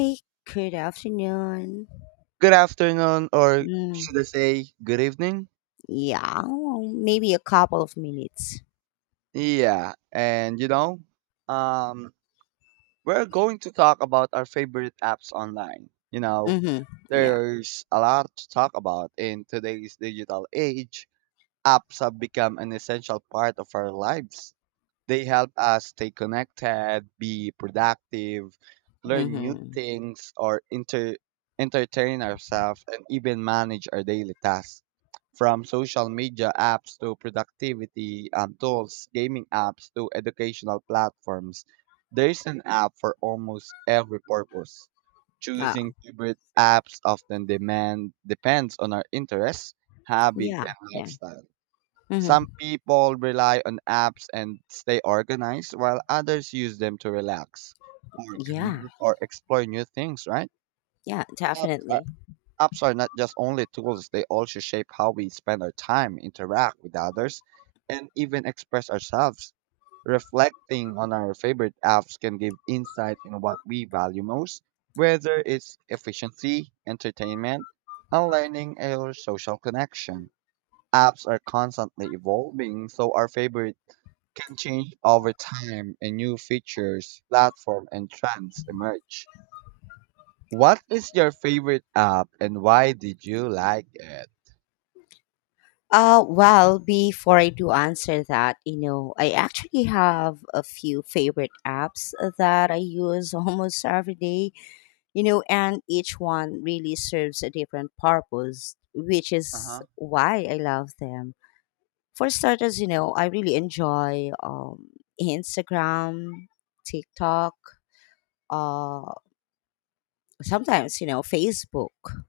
Hey, good afternoon. Good afternoon, or Mm, should I say good evening? yeah, well, maybe a couple of minutes. Yeah, and um, we're going to talk about our favorite apps online. Mm-hmm. Yeah. There's a lot to talk about in today's digital age. Apps have become an essential part of our lives. They help us stay connected, be productive, learn new Mm-hmm. things, or entertain ourselves, and even manage our daily tasks. From social media apps to productivity tools, gaming apps to educational platforms, there's an app for almost every purpose. Oh, Choosing favorite apps often demand depends on our interests, habits, yeah. and Yeah. lifestyle. Mm-hmm. Some people rely on apps and stay organized, while others use them to relax or Yeah. commute or explore new things, right? Yeah, Apps are, definitely. apps are not just only tools, they also shape how we spend our time, interact with others, and even express ourselves. Reflecting on our favorite apps can give insight in what we value most, whether it's efficiency, entertainment, and learning or social connection. Apps are constantly evolving, so our favorite can change over time and new features, platform, and trends emerge. What is your favorite app and why did you like it? Well, before I do answer that, you know, I actually have a few favorite apps that I use almost every day. You know, and each one really serves a different purpose, which is Uh-huh. why I love them. For starters, you know, I really enjoy Instagram, TikTok, uh, sometimes, you know, Facebook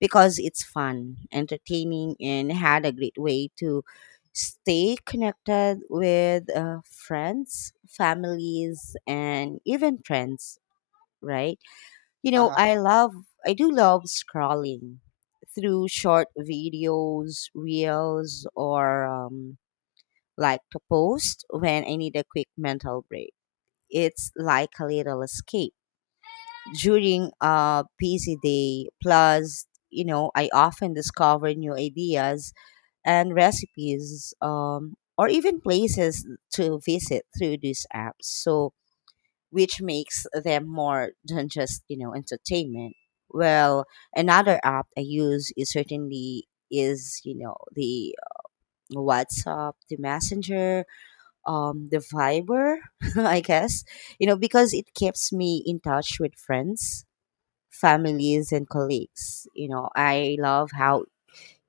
because it's fun, entertaining, and had a great way to stay connected with friends, families, and even friends, right? You know, Uh-huh. I love, I do love scrolling through short videos, reels, or like to post when I need a quick mental break. It's like a little escape during a busy day. Plus, you know, I often discover new ideas and recipes or even places to visit through these apps. So, which makes them more than just, you know, entertainment. Well, another app I use is certainly is you know the WhatsApp, the Messenger, the Viber, I guess, you know, because it keeps me in touch with friends, families, and colleagues. You know, I love how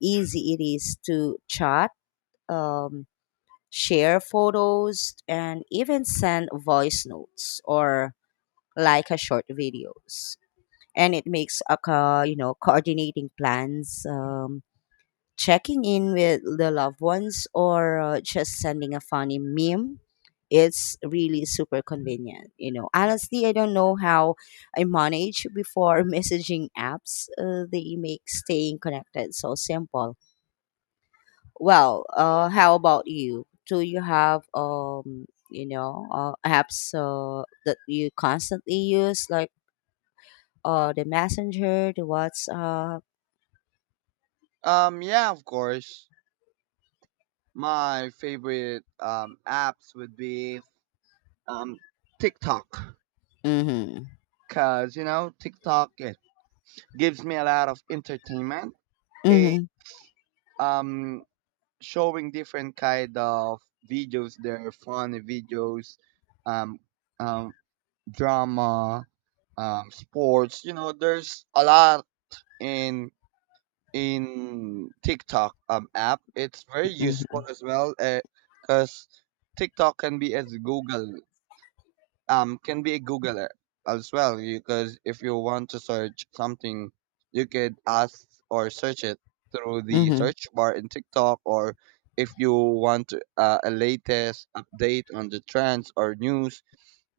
easy it is to chat, um share photos, and even send voice notes or like a short videos. And it makes a you know, coordinating plans, checking in with the loved ones, or just sending a funny meme, it's really super convenient. You know, honestly, I don't know how I manage before messaging apps. They make staying connected so simple. Well, how about you? Do you have you know apps that you constantly use, like or the Messenger, the WhatsApp? Yeah, of course. My favorite apps would be um, TikTok Mm-hmm. because TikTok it gives me a lot of entertainment. It Mm-hmm. um showing different kind of videos there, are funny videos, um, um drama, sports. You know, there's a lot in in TikTok app. It's very Mm-hmm. useful as well because TikTok can be as Google can be as well. Because if you want to search something, you could ask or search it through the Mm-hmm. search bar in TikTok. Or if you want a latest update on the trends or news,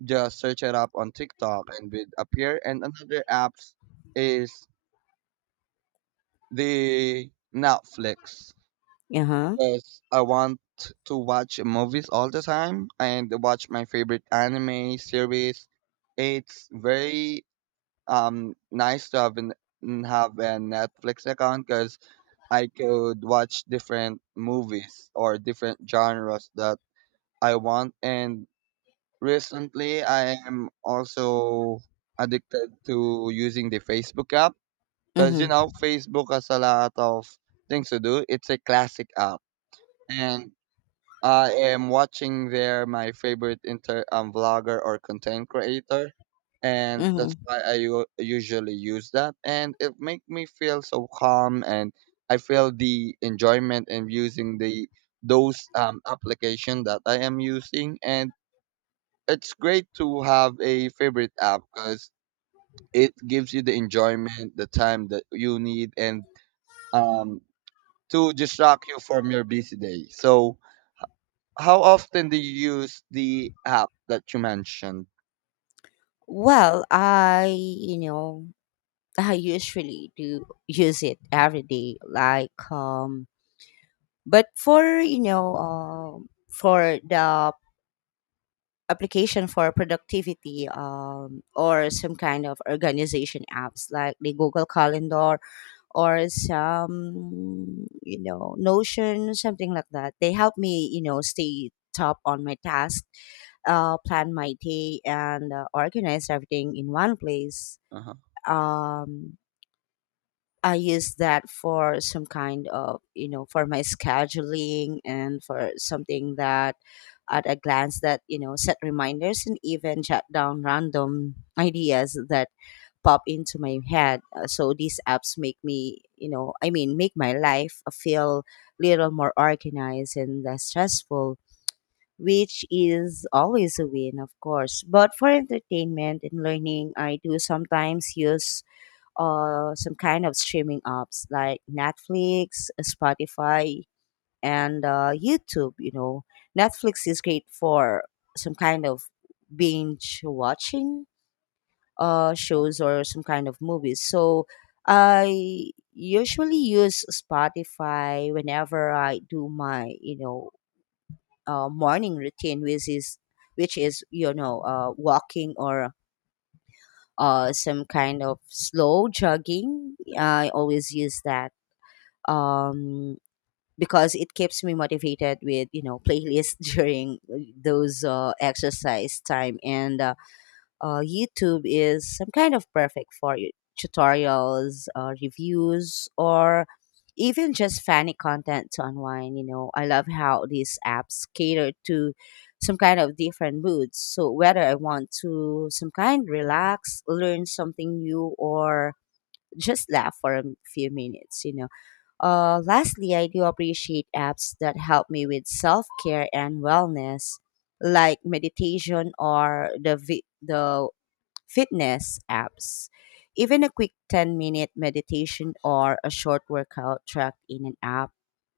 just search it up on TikTok and it appear. And another apps is the Netflix Uh-huh. because I want to watch movies all the time and watch my favorite anime series. It's very nice to have an n- have a Netflix account because I could watch different movies or different genres that I want. And recently, I am also addicted to using the Facebook app because you Mm-hmm. know Facebook has a lot of things to do. It's a classic app, and I am watching there my favorite inter vlogger or content creator, and that's Mm-hmm. why I usually use that, and it make me feel so calm, and I feel the enjoyment in using the those application that I am using, and it's great to have a favorite app because it gives you the enjoyment, the time that you need, and um to distract you from your busy day. So how often do you use the app that you mentioned? Well, I, you know, I usually do use it every day. But for, you know, for the application for productivity, or some kind of organization apps like the Google Calendar or some, you know, Notion, something like that. They help me, you know, stay top on my task, plan my day, and organize everything in one place. Uh-huh. um, I use that for some kind of, you know, for my scheduling and for something that, at a glance, that, you know, set reminders and even jot down random ideas that pop into my head. So these apps make me, make my life feel little more organized and less stressful, which is always a win, of course. But for entertainment and learning, I do sometimes use some kind of streaming apps like Netflix, Spotify, and YouTube. You know, Netflix is great for some kind of binge watching Yeah. shows or some kind of movies. So I usually use Spotify whenever I do my, you know, morning routine, which is you know, walking or some kind of slow jogging. I always use that, um, because it keeps me motivated with, you know, playlists during those exercise time. And YouTube is some kind of perfect for tutorials, reviews, or even just funny content to unwind. You know, I love how these apps cater to some kind of different moods. So whether I want to some kind relax, learn something new, or just laugh for a few minutes, you know. Lastly, I do appreciate apps that help me with self care and wellness, like meditation or the fitness apps. Even a quick 10-minute meditation or a short workout tracked in an app,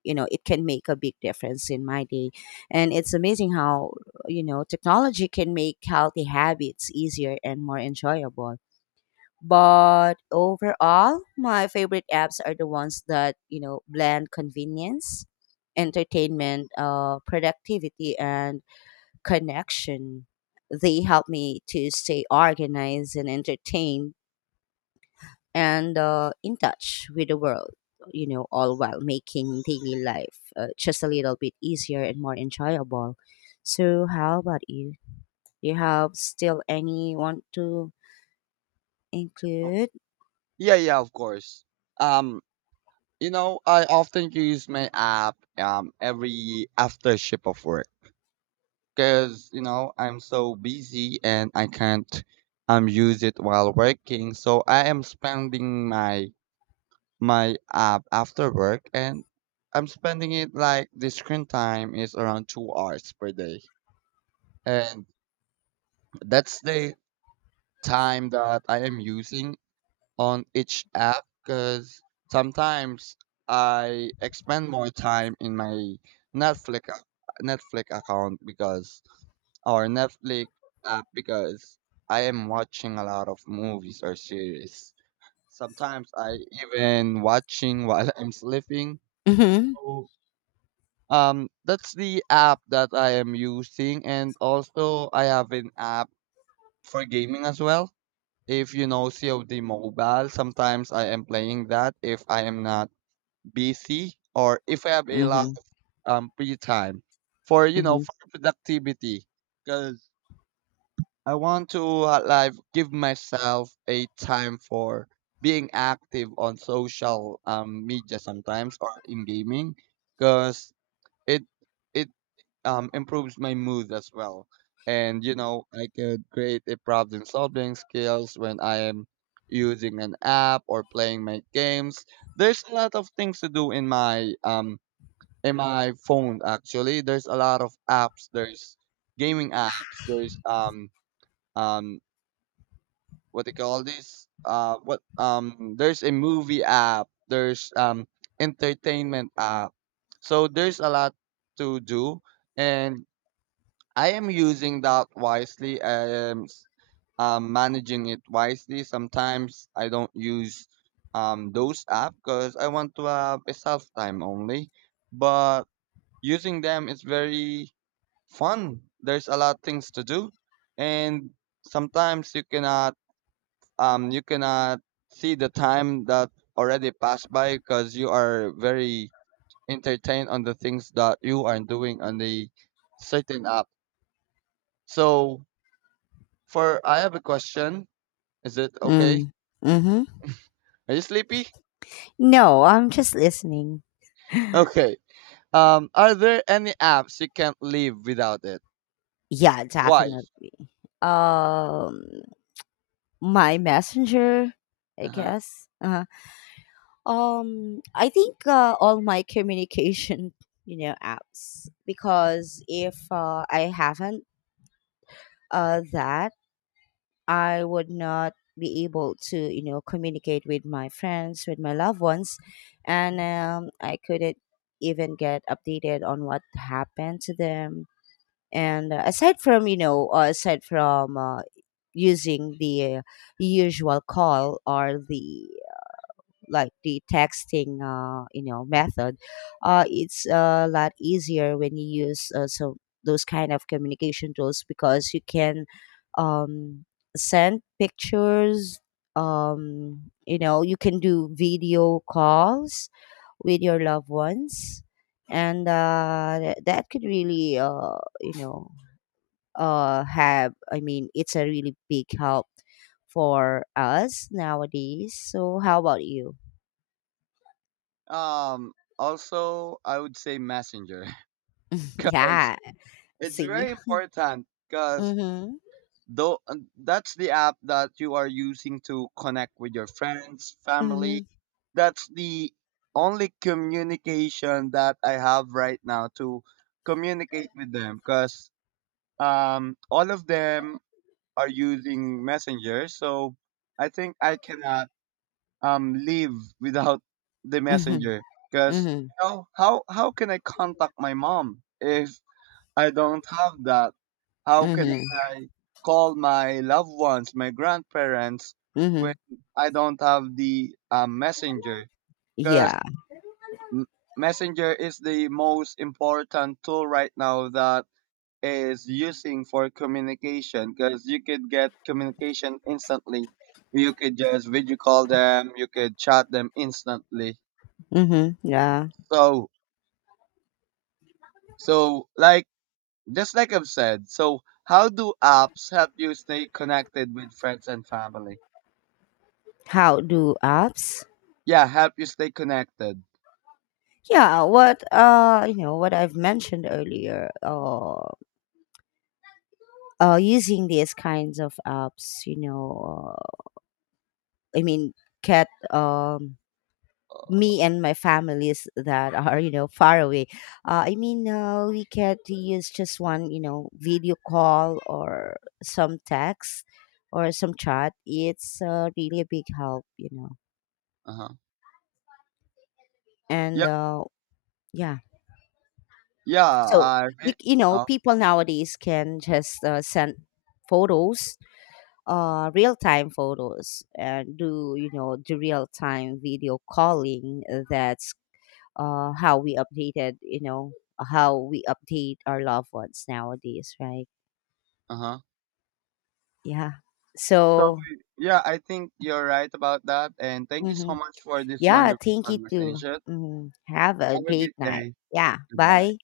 you know, it can make a big difference in my day. And it's amazing how, you know, technology can make healthy habits easier and more enjoyable. But overall, my favorite apps are the ones that, you know, blend convenience, entertainment, productivity, and connection. They help me to stay organized and entertained and in touch with the world, you know, all while making daily life just a little bit easier and more enjoyable. So, how about you? Do you have still any want to Oh, include? yeah, of course. Um, you know, I often use my app every after shift of work because you know I'm so busy and I can't use it while working. So I am spending my app after work and I'm spending it like the screen time is around 2 hours per day. And that's the time that I am using on each app because sometimes I expend more time in my Netflix account because our Netflix app. Because I am watching a lot of movies or series. Sometimes I even watching while I'm sleeping. Mm-hmm. So, that's the app that I am using, and also I have an app for gaming as well. If you know COD Mobile, sometimes I am playing that if I am not busy or if I have a lot Mm-hmm. of free time for, you know, Mm-hmm. for productivity. Because I want to like give myself a time for being active on social media sometimes or in gaming because it it improves my mood as well. And you know, I could create a problem solving skills when I am using an app or playing my games. There's a lot of things to do in my phone actually. There's a lot of apps. There's gaming apps. There's um what they call this what there's a movie app. There's entertainment app. So there's a lot to do, and I am using that wisely. I am managing it wisely. Sometimes I don't use those apps because I want to have a self time only. But using them is very fun. There's a lot of things to do, and sometimes you cannot see the time that already passed by because you are very entertained on the things that you are doing on the certain app. So. For I have a question. Is it okay? Mm. Mm-hmm. Are you sleepy? No, I'm just listening. Okay. Are there any apps you can't live without it? Yeah, Why? definitely. Um, my Messenger, I Uh-huh. guess. Uh-huh. I think all my communication, you know, apps, because if I haven't that, I would not be able to, you know, communicate with my friends, with my loved ones, and I couldn't even get updated on what happened to them. And aside from, you know, aside from using the usual call or the like the texting you know method. It's a lot easier when you use those kind of communication tools because you can, um, send pictures, you know, you can do video calls with your loved ones. And that could really you know have I mean it's a really big help for us nowadays. So how about you? Um, also, I would say Messenger because Yeah, it's see? very important. Because Mhm. though that's the app that you are using to connect with your friends, family. Mhm. That's the only communication that I have right now to communicate with them because all of them are using Messenger. So I think I cannot live without the Mhm. Messenger because Mhm. you know, how can I contact my mom if I don't have that? How can Mhm. I call my loved ones, my grandparents, when Mhm. I don't have the Messenger? Because Yeah. Messenger is the most important tool right now that is using for communication because you could get communication instantly. You could just video call them, you could chat them instantly. Mhm. Yeah. So, so, just like I've said, so how do apps help you stay connected with friends and family? How do apps? Yeah, help you stay connected. Yeah, what you know, what I've mentioned earlier, using these kinds of apps, you know, I mean, get me and my families that are, you know, far away, we can use just one, you know, video call or some text or some chat. It's really a big help, you know. Uh-huh. And Yeah, Yeah, yeah, so I re- you know, oh, people nowadays can just send photos, real time photos, and do, you know, do real time video calling. That's how we updated, you know, how we update our loved ones nowadays, right? uh-huh. Yeah. So So, yeah, I think you're right about that, and thank you so mhm. much for this Yeah, wonderful thank you too. conversation. Mhm. Have a Have a great great night. day. Yeah. Goodbye. Bye.